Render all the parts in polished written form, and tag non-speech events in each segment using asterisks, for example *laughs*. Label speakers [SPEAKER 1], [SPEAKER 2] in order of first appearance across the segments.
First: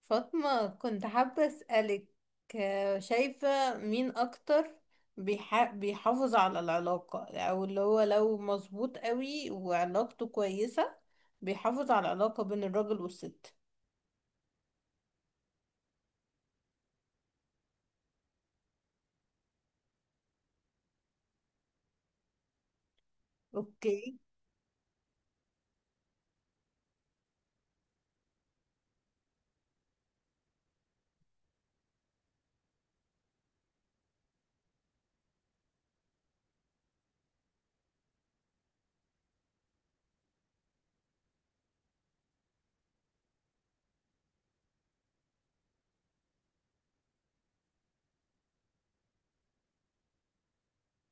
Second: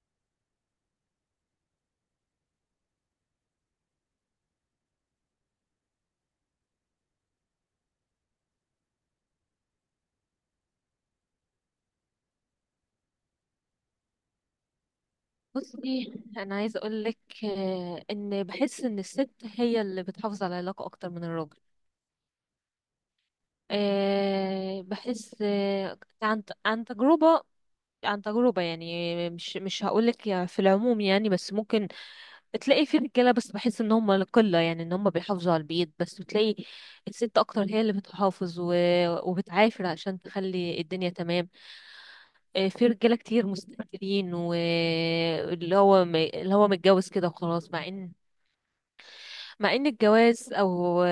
[SPEAKER 1] فاطمة، كنت حابة أسألك، شايفة مين أكتر بيحافظ على العلاقة، أو اللي هو لو مظبوط قوي وعلاقته كويسة بيحافظ على العلاقة بين الراجل والست.
[SPEAKER 2] بصي، انا عايزه اقول لك ان بحس ان الست هي اللي بتحافظ على العلاقه اكتر من الراجل.
[SPEAKER 1] أوكي.
[SPEAKER 2] بحس، عن تجربه. عن تجربه يعني مش هقول لك في العموم، يعني بس ممكن تلاقي في رجاله، بس بحس ان هم القله، يعني ان هم بيحافظوا على البيت، بس بتلاقي الست اكتر هي اللي بتحافظ وبتعافر عشان تخلي الدنيا تمام. في رجاله كتير مستهترين، واللي هو اللي هو متجوز كده وخلاص. مع ان الجواز او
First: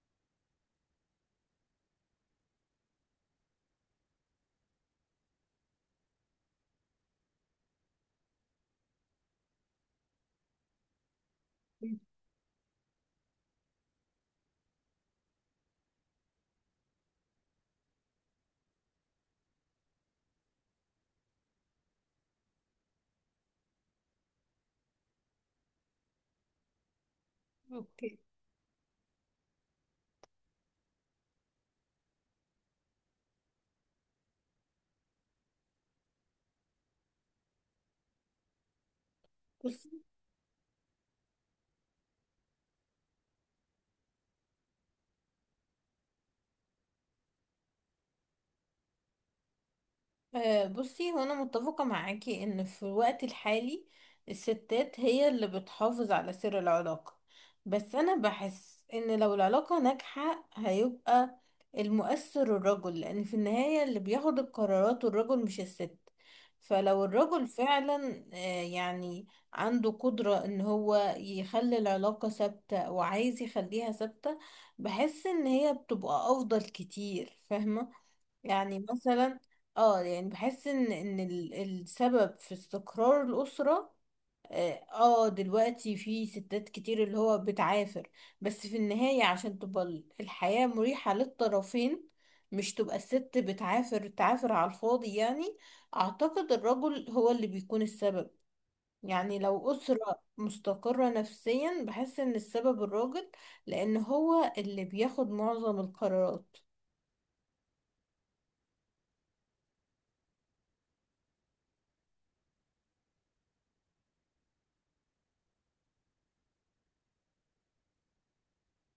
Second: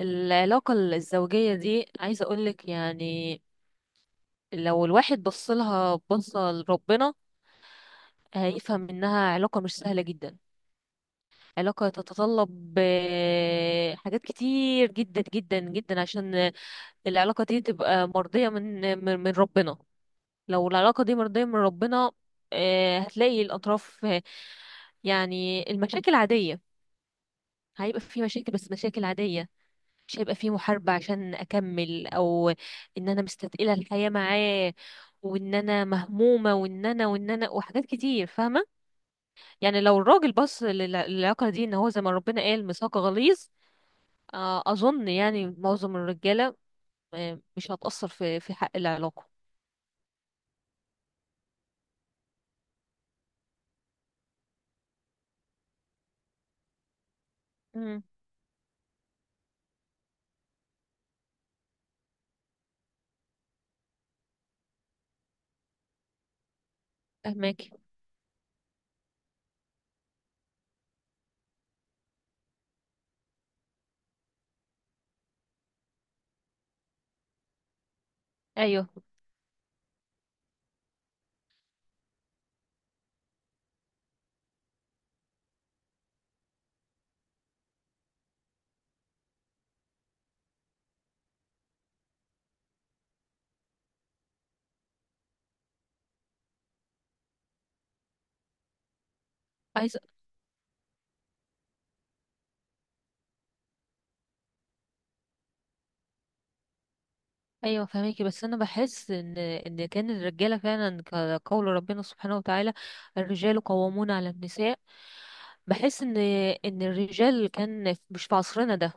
[SPEAKER 2] العلاقة الزوجية دي، عايزة اقولك يعني لو الواحد بصلها بصة لربنا، هيفهم انها علاقة مش سهلة جدا. علاقة تتطلب حاجات كتير جدا جدا جدا، عشان العلاقة دي تبقى مرضية من ربنا. لو العلاقة دي مرضية من ربنا، هتلاقي الأطراف يعني المشاكل عادية. هيبقى
[SPEAKER 1] أوكي.
[SPEAKER 2] في مشاكل، بس مشاكل عادية. مش هيبقى فيه محاربة عشان أكمل، أو إن أنا مستثقلة الحياة معاه، وإن أنا مهمومة، وإن أنا وحاجات كتير، فاهمة؟ يعني
[SPEAKER 1] بصي،
[SPEAKER 2] لو الراجل بص للعلاقة دي إن هو زي ما ربنا قال ميثاق غليظ، أظن يعني معظم الرجالة، مش هتأثر في حق العلاقة.
[SPEAKER 1] بصي، هو انا متفقة معاكي ان في الوقت الحالي الستات هي اللي بتحافظ على سر العلاقة، بس
[SPEAKER 2] امم،
[SPEAKER 1] انا بحس ان لو العلاقة ناجحة هيبقى المؤثر الرجل، لان في النهاية اللي بياخد القرارات الرجل مش الست. فلو الرجل
[SPEAKER 2] فهماكي.
[SPEAKER 1] فعلا يعني عنده قدرة ان هو يخلي العلاقة ثابتة وعايز يخليها ثابتة، بحس ان هي بتبقى افضل كتير، فاهمة؟ يعني
[SPEAKER 2] أيوه،
[SPEAKER 1] مثلا اه، يعني بحس ان السبب في استقرار الأسرة. اه، دلوقتي في ستات كتير اللي هو بتعافر، بس في النهاية عشان تبقى الحياة مريحة للطرفين، مش تبقى الست بتعافر تعافر على الفاضي يعني. اعتقد الرجل هو اللي بيكون السبب، يعني لو
[SPEAKER 2] عايزة.
[SPEAKER 1] أسرة مستقرة نفسيا بحس ان السبب الراجل، لان هو اللي بياخد معظم القرارات.
[SPEAKER 2] ايوه فهميكي، بس انا بحس ان ان كان الرجاله فعلا كقول ربنا سبحانه وتعالى، الرجال قوامون على النساء. بحس ان ان الرجال، كان مش في عصرنا ده،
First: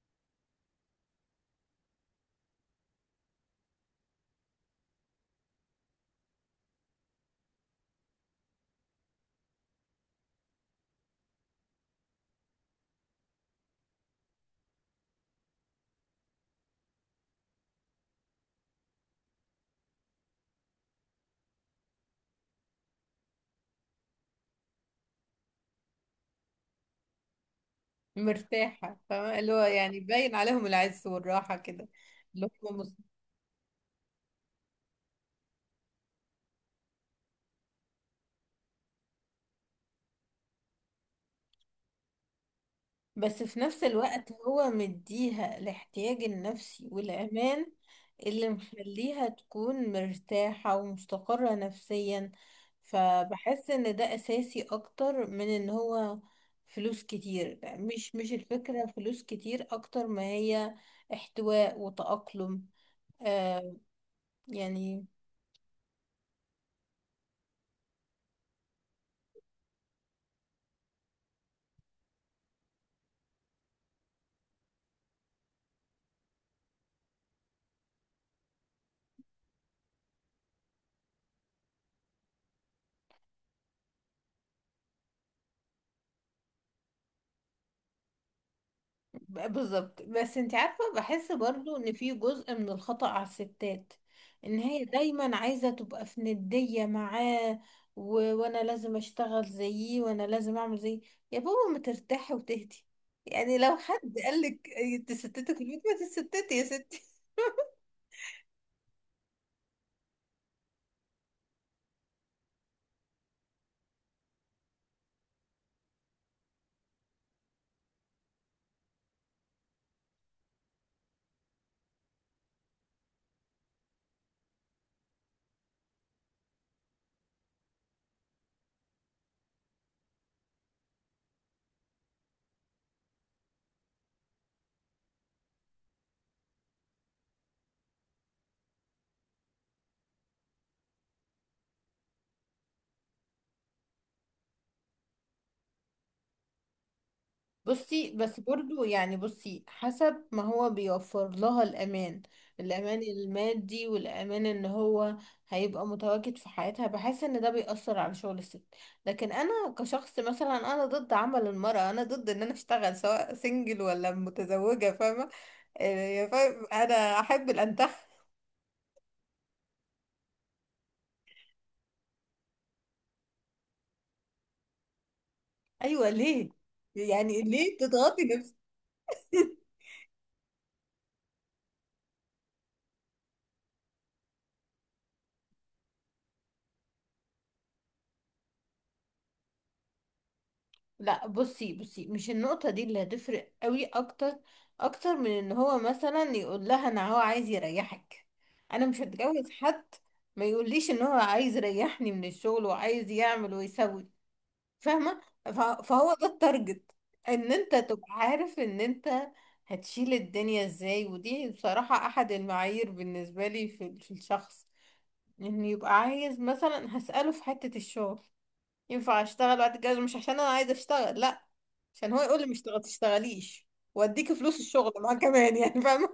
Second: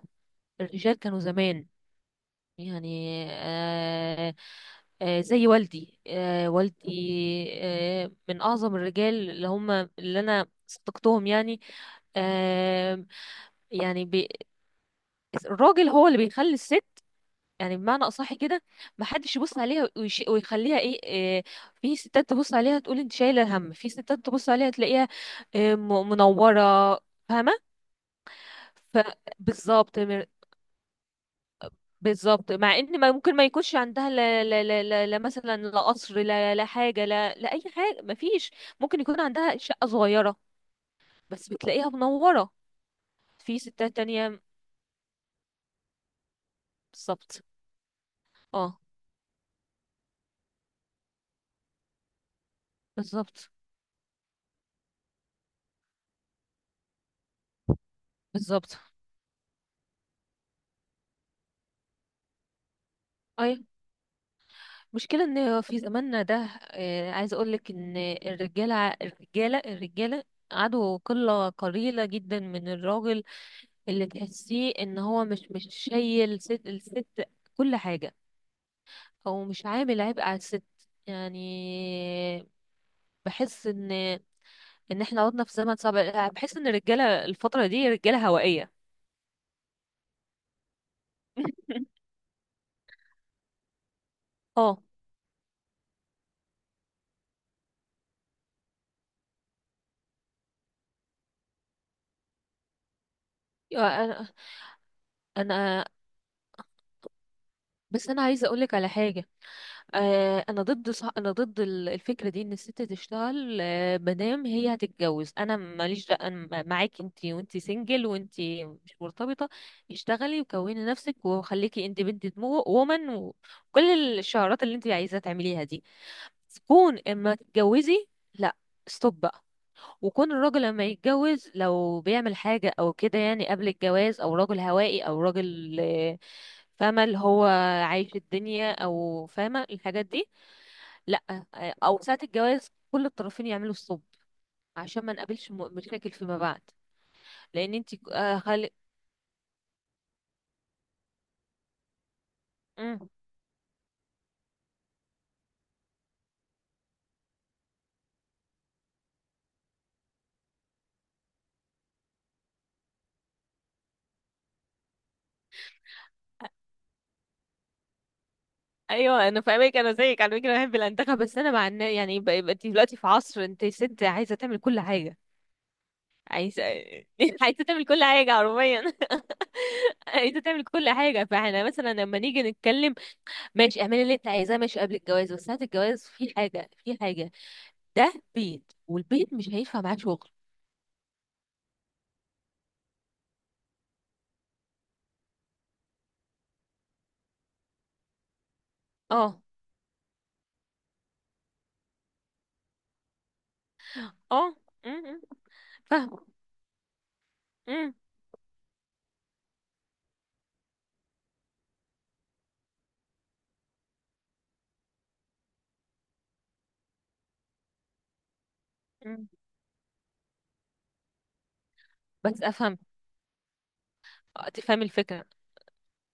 [SPEAKER 2] الرجال كانوا زمان، يعني، آه، آه زي والدي. آه والدي. من اعظم الرجال اللي هم اللي انا صدقتهم يعني. آه، يعني الراجل هو اللي بيخلي الست، يعني بمعنى اصح كده، ما حدش يبص عليها ويخليها إيه. في ستات تبص عليها تقول انت شايله هم، في ستات تبص عليها تلاقيها إيه، منوره. فاهمه؟
[SPEAKER 1] مرتاحة،
[SPEAKER 2] ف-
[SPEAKER 1] فاهمة اللي هو يعني
[SPEAKER 2] بالظبط مر-
[SPEAKER 1] باين عليهم العز والراحة كده. اللي
[SPEAKER 2] بالظبط. مع
[SPEAKER 1] هم مس-
[SPEAKER 2] ان ما ممكن ما يكونش عندها لا مثلا، لا قصر، لا حاجه، لا اي حاجه، ما فيش. ممكن يكون عندها شقه صغيره، بس بتلاقيها منوره.
[SPEAKER 1] بس في
[SPEAKER 2] في
[SPEAKER 1] نفس
[SPEAKER 2] ستات
[SPEAKER 1] الوقت
[SPEAKER 2] تانية.
[SPEAKER 1] هو مديها الاحتياج النفسي
[SPEAKER 2] بالظبط.
[SPEAKER 1] والأمان، اللي
[SPEAKER 2] اه.
[SPEAKER 1] مخليها تكون مرتاحة ومستقرة نفسيا.
[SPEAKER 2] بالظبط.
[SPEAKER 1] فبحس ان ده أساسي أكتر من ان هو فلوس كتير. مش
[SPEAKER 2] بالظبط.
[SPEAKER 1] الفكرة فلوس كتير، أكتر ما هي احتواء وتأقلم.
[SPEAKER 2] اي
[SPEAKER 1] آه يعني.
[SPEAKER 2] مشكلة ان في زماننا ده، عايزة اقولك ان الرجالة، الرجالة عدو قلة قليلة جدا من الراجل اللي تحسيه ان هو مش شايل ست، الست كل حاجة، او مش عامل عبء على الست، يعني. بحس ان ان احنا عدنا في زمن صعب. بحس ان الرجالة الفترة دي رجالة هوائية.
[SPEAKER 1] بالظبط، بس انت عارفة بحس برضو ان في
[SPEAKER 2] *laughs*
[SPEAKER 1] جزء من الخطأ على الستات، ان
[SPEAKER 2] اه.
[SPEAKER 1] هي دايما عايزة تبقى في ندية معاه. وانا لازم اشتغل زيه، وانا لازم اعمل زيه. يا بابا، ما ترتاحي وتهدي. يعني لو حد
[SPEAKER 2] أنا
[SPEAKER 1] قالك تستتك في البيت،
[SPEAKER 2] أنا-
[SPEAKER 1] ما تستتي يا ستي.
[SPEAKER 2] بس انا عايزه اقولك على حاجه. انا ضد الفكره دي، ان الست تشتغل. مادام هي هتتجوز، انا ماليش معاكي انت وانت سنجل وانت مش مرتبطه. اشتغلي وكوني نفسك وخليكي اندبندنت وومن وكل الشعارات اللي انت عايزه تعمليها دي. كون اما تتجوزي، لا، ستوب بقى. وكون الراجل لما يتجوز، لو بيعمل حاجه او كده يعني قبل الجواز، او راجل هوائي، او راجل فاهمه اللي هو عايش الدنيا، او فاهمه الحاجات دي، لا. او ساعة الجواز كل الطرفين يعملوا الصب، عشان ما نقابلش مشاكل فيما بعد. لان انت
[SPEAKER 1] بصي، بس
[SPEAKER 2] آه خالق.
[SPEAKER 1] برضو يعني بصي حسب ما هو بيوفر لها الأمان، الأمان
[SPEAKER 2] مم.
[SPEAKER 1] المادي والأمان إن هو هيبقى متواجد في حياتها، بحس إن ده بيأثر على شغل الست. لكن أنا كشخص مثلا أنا ضد عمل المرأة، أنا ضد إن أنا أشتغل سواء سنجل ولا متزوجة، فاهمة؟ فاهم، أنا أحب الأنتخ.
[SPEAKER 2] ايوه انا فاهمك، انا زيك على فكره بحب الانتخاب، بس انا مع يعني يبقى انت دلوقتي في عصر، انت ست عايزه تعمل كل حاجه.
[SPEAKER 1] أيوة، ليه؟
[SPEAKER 2] عايزه.
[SPEAKER 1] يعني
[SPEAKER 2] *laughs* عايزه
[SPEAKER 1] ليه
[SPEAKER 2] تعمل كل
[SPEAKER 1] تضغطي
[SPEAKER 2] حاجه
[SPEAKER 1] نفسك؟
[SPEAKER 2] حرفيا. *laughs*
[SPEAKER 1] *laughs*
[SPEAKER 2] عايزه تعمل كل حاجه. فاحنا مثلا لما نيجي نتكلم، ماشي، اعملي اللي انت عايزاه، ماشي قبل الجواز، بس ساعه الجواز في حاجه، في حاجه. ده بيت، والبيت مش هينفع معاه شغل.
[SPEAKER 1] لا بصي، بصي، مش النقطة دي اللي هتفرق قوي اكتر، اكتر من ان هو مثلا يقول لها انا هو عايز يريحك. انا مش
[SPEAKER 2] اه.
[SPEAKER 1] هتجوز حد ما يقوليش ان هو عايز يريحني من الشغل، وعايز يعمل ويسوي،
[SPEAKER 2] اه. م-
[SPEAKER 1] فاهمة؟
[SPEAKER 2] م.
[SPEAKER 1] فهو
[SPEAKER 2] فاهمة.
[SPEAKER 1] ده التارجت، ان انت
[SPEAKER 2] مم.
[SPEAKER 1] تبقى عارف ان انت هتشيل الدنيا ازاي. ودي بصراحة احد المعايير بالنسبة لي في في الشخص، ان يبقى عايز مثلا. هسأله في حتة الشغل، ينفع
[SPEAKER 2] مم.
[SPEAKER 1] اشتغل بعد الجواز؟ مش عشان انا عايزة اشتغل، لا، عشان هو يقول
[SPEAKER 2] بس
[SPEAKER 1] لي مش
[SPEAKER 2] افهم.
[SPEAKER 1] تغ- تشتغليش، واديكي فلوس
[SPEAKER 2] تفهم
[SPEAKER 1] الشغل معاه
[SPEAKER 2] الفكرة.
[SPEAKER 1] كمان يعني. *laughs* فاهمه؟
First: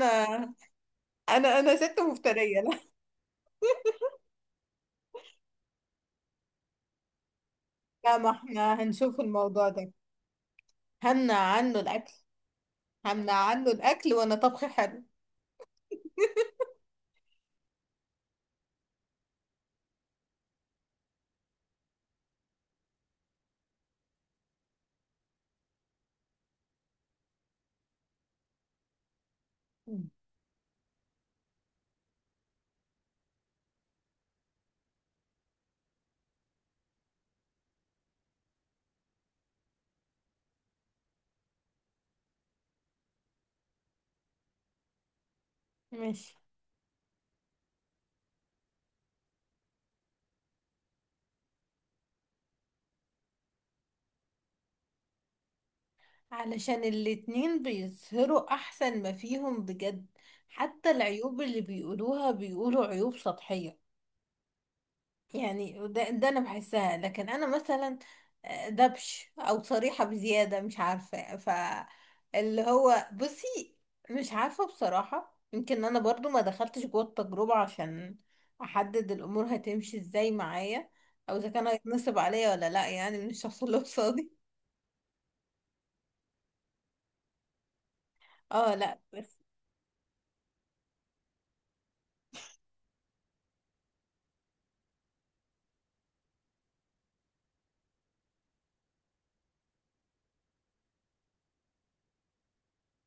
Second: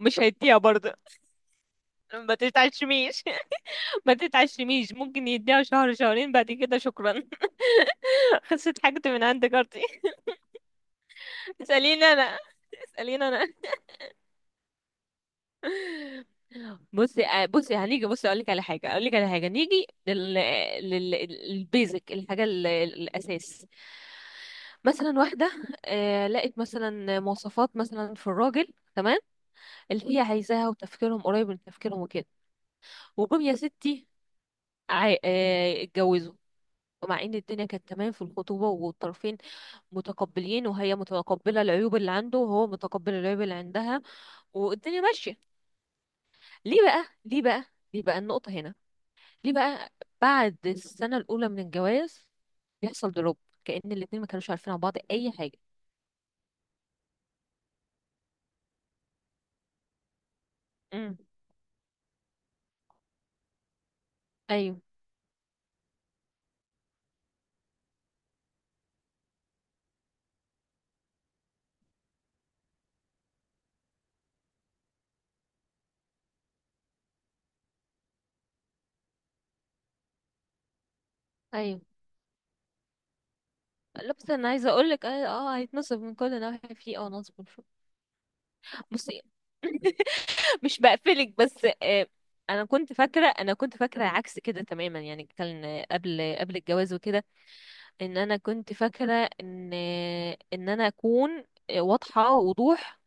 [SPEAKER 2] مش هيديها برضه.
[SPEAKER 1] انا ست
[SPEAKER 2] ما
[SPEAKER 1] مفتريه، لا.
[SPEAKER 2] تتعشميش. *laughs* ما تتعشميش، ممكن يديها شهر شهرين، بعد كده شكرا.
[SPEAKER 1] لا، ما
[SPEAKER 2] *laughs* خسرت
[SPEAKER 1] احنا
[SPEAKER 2] حاجتي
[SPEAKER 1] هنشوف
[SPEAKER 2] من عند
[SPEAKER 1] الموضوع
[SPEAKER 2] جارتي.
[SPEAKER 1] ده. همنع
[SPEAKER 2] *laughs*
[SPEAKER 1] عنه
[SPEAKER 2] اسأليني
[SPEAKER 1] الاكل.
[SPEAKER 2] انا. اسأليني
[SPEAKER 1] همنع
[SPEAKER 2] انا.
[SPEAKER 1] عنه الاكل وانا طبخي حلو.
[SPEAKER 2] بصي، آه، بصي هنيجي بصي اقول لك على حاجة، اقول لك على حاجة. نيجي لل البيزك، الحاجة الاساس. مثلا واحدة، لقت مثلا مواصفات مثلا في الراجل تمام،
[SPEAKER 1] مم.
[SPEAKER 2] اللي هي عايزاها، وتفكيرهم قريب من تفكيرهم وكده. وجم يا ستي، اتجوزوا. ومع ان الدنيا كانت تمام في الخطوبة، والطرفين متقبلين، وهي متقبلة العيوب اللي عنده، وهو متقبل العيوب اللي عندها، والدنيا ماشية.
[SPEAKER 1] *laughs* ماشي.
[SPEAKER 2] ليه بقى؟ ليه بقى؟ ليه بقى؟ النقطة هنا، ليه بقى بعد السنة الأولى من الجواز بيحصل دروب؟ كأن الاتنين ما كانوش عارفين عن بعض أي حاجة.
[SPEAKER 1] علشان الاتنين بيظهروا احسن ما فيهم بجد. حتى
[SPEAKER 2] امم.
[SPEAKER 1] العيوب اللي بيقولوها بيقولوا عيوب سطحية.
[SPEAKER 2] ايوه.
[SPEAKER 1] يعني ده انا بحسها، لكن انا مثلا دبش او صريحة بزيادة، مش عارفة ف اللي هو بصي. مش عارفة بصراحة، يمكن انا برضو ما دخلتش جوه التجربة عشان احدد الامور هتمشي ازاي معايا، او اذا كان
[SPEAKER 2] ايوه.
[SPEAKER 1] هيتنصب عليا ولا لا يعني من الشخص اللي
[SPEAKER 2] لا، بس
[SPEAKER 1] قصادي.
[SPEAKER 2] انا عايزه اقول لك، هيتنصب من كل ناحيه، في اه نصب وشو.
[SPEAKER 1] اه لا
[SPEAKER 2] بصي،
[SPEAKER 1] بس.
[SPEAKER 2] *laughs* مش بقفلك، بس آه، انا كنت فاكره، انا كنت فاكره عكس كده تماما يعني، كان قبل الجواز وكده، ان انا كنت فاكره ان ان انا اكون واضحه وضوح.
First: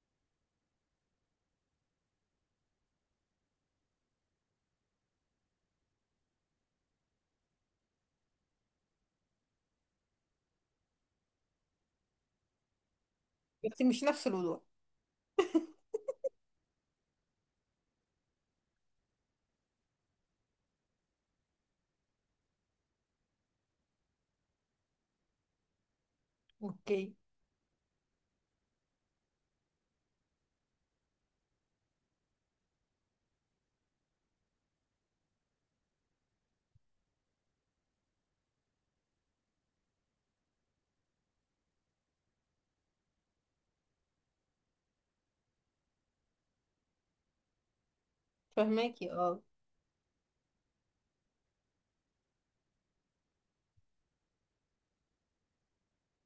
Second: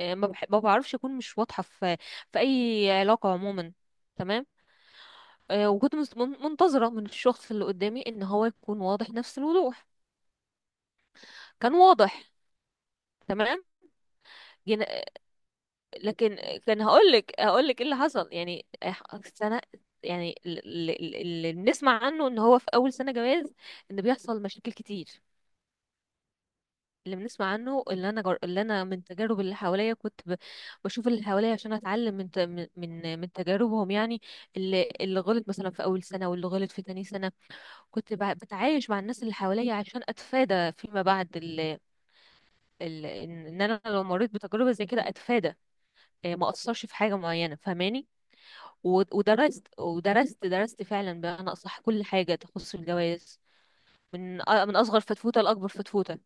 [SPEAKER 2] ما بعرفش اكون مش واضحه في في اي علاقه عموما، تمام. منتظره من الشخص اللي قدامي ان هو يكون واضح نفس الوضوح. كان واضح، تمام.
[SPEAKER 1] بس مش نفس الوضوح. *laughs*
[SPEAKER 2] لكن كان هقولك ايه اللي حصل، يعني سنة. يعني اللي بنسمع عنه ان هو في اول سنة جواز ان بيحصل مشاكل كتير.
[SPEAKER 1] اوكي.
[SPEAKER 2] اللي بنسمع عنه، اللي انا اللي انا من تجارب اللي حواليا، كنت بشوف اللي حواليا عشان اتعلم من ت... من من من تجاربهم، يعني، اللي غلط مثلا في اول سنة، واللي غلط في تاني سنة. كنت بتعايش مع الناس اللي حواليا عشان اتفادى فيما بعد، ال... ال... ان إن انا لو مريت بتجربة زي كده اتفادى، ما اثرش في حاجة معينة، فاهماني؟ و-
[SPEAKER 1] فهماكي، اه.
[SPEAKER 2] ودرست، درست فعلا بمعنى أصح كل حاجة تخص الجواز، من من أصغر فتفوتة لأكبر فتفوتة،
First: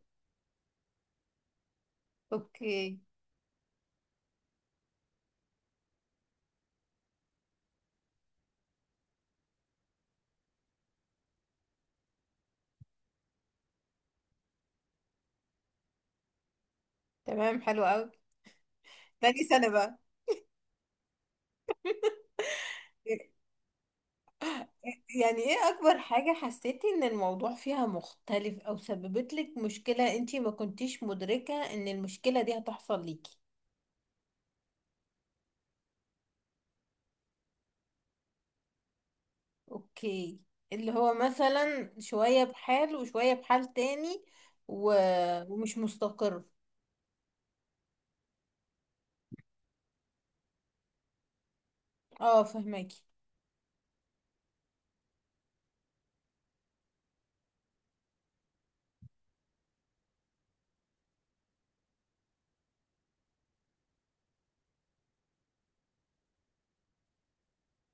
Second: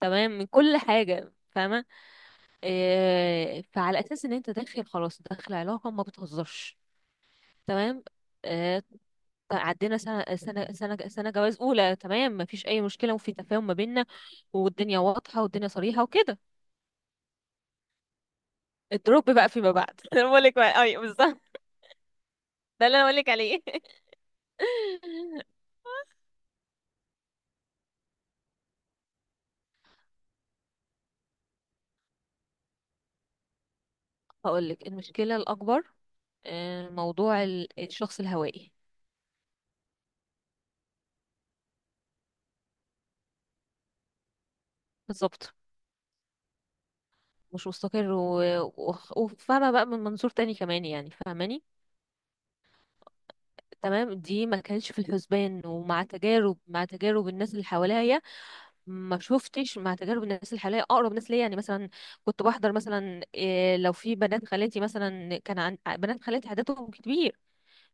[SPEAKER 2] تمام، من كل حاجة، فاهمة؟
[SPEAKER 1] اوكي.
[SPEAKER 2] إيه، فعلى أساس إن أنت داخل خلاص، داخل علاقة ما بتهزرش، تمام. إيه، عدينا سنة، سنة جواز أولى، تمام، مفيش أي مشكلة، وفي تفاهم ما بيننا، والدنيا واضحة، والدنيا صريحة وكده.
[SPEAKER 1] تمام، حلو قوي.
[SPEAKER 2] الدروب
[SPEAKER 1] تاني
[SPEAKER 2] بقى
[SPEAKER 1] سنة
[SPEAKER 2] فيما
[SPEAKER 1] بقى؟
[SPEAKER 2] بعد. *laughs* أنا بقولك بقى، أيوة بالظبط، ده اللي أنا بقولك عليه. *laughs*
[SPEAKER 1] يعني ايه اكبر حاجة حسيتي ان الموضوع فيها مختلف، او سببت لك مشكلة انتي ما كنتيش مدركة ان المشكلة دي هتحصل ليكي؟
[SPEAKER 2] هقولك المشكلة الأكبر، موضوع الشخص الهوائي.
[SPEAKER 1] اوكي. اللي هو مثلا شوية بحال وشوية بحال تاني و...
[SPEAKER 2] بالظبط،
[SPEAKER 1] ومش مستقر.
[SPEAKER 2] مش مستقر، و- و- وفاهمة بقى من منظور تاني كمان، يعني فاهماني؟
[SPEAKER 1] اه فهماكي.
[SPEAKER 2] تمام، دي ما كانتش في الحسبان. ومع تجارب، مع تجارب الناس اللي حواليا، ما شفتش. مع تجارب الناس اللي حواليا، اقرب ناس ليا يعني، مثلا كنت بحضر مثلا إيه، لو في بنات خالاتي مثلا، كان عن بنات خالاتي عددهم كبير،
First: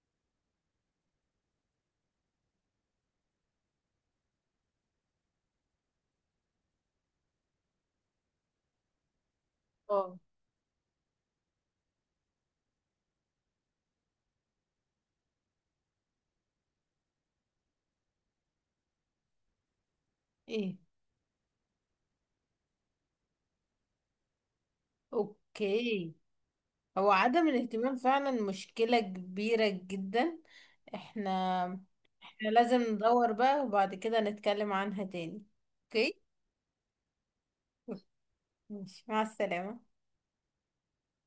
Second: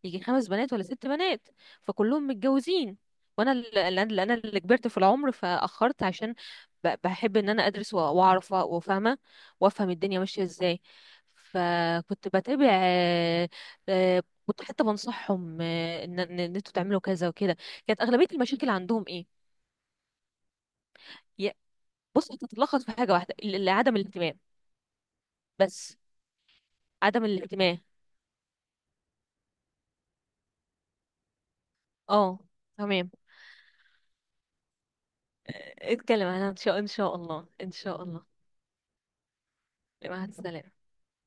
[SPEAKER 2] يجي خمس بنات ولا ست بنات، فكلهم متجوزين. وانا اللي كبرت في العمر فاخرت عشان بحب ان انا ادرس واعرف وفاهمه، وافهم
[SPEAKER 1] اه.
[SPEAKER 2] الدنيا ماشيه ازاي. فكنت بتابع، كنت حتى بنصحهم، آه، ان ان إن انتوا تعملوا كذا وكده. كانت اغلبيه المشاكل عندهم ايه؟
[SPEAKER 1] ايه.
[SPEAKER 2] يا- بص، هتتلخص في حاجه واحده، عدم الاهتمام، بس.
[SPEAKER 1] اوكي. هو
[SPEAKER 2] عدم
[SPEAKER 1] عدم
[SPEAKER 2] الاهتمام.
[SPEAKER 1] الاهتمام فعلا مشكلة كبيرة جدا. احنا،
[SPEAKER 2] اه.
[SPEAKER 1] احنا لازم
[SPEAKER 2] تمام.
[SPEAKER 1] ندور بقى وبعد كده نتكلم عنها تاني.
[SPEAKER 2] آه،
[SPEAKER 1] اوكي،
[SPEAKER 2] اتكلم عنها ان شاء ان شاء الله، ان شاء الله.
[SPEAKER 1] ماشي، مع السلامة.
[SPEAKER 2] مع السلامه.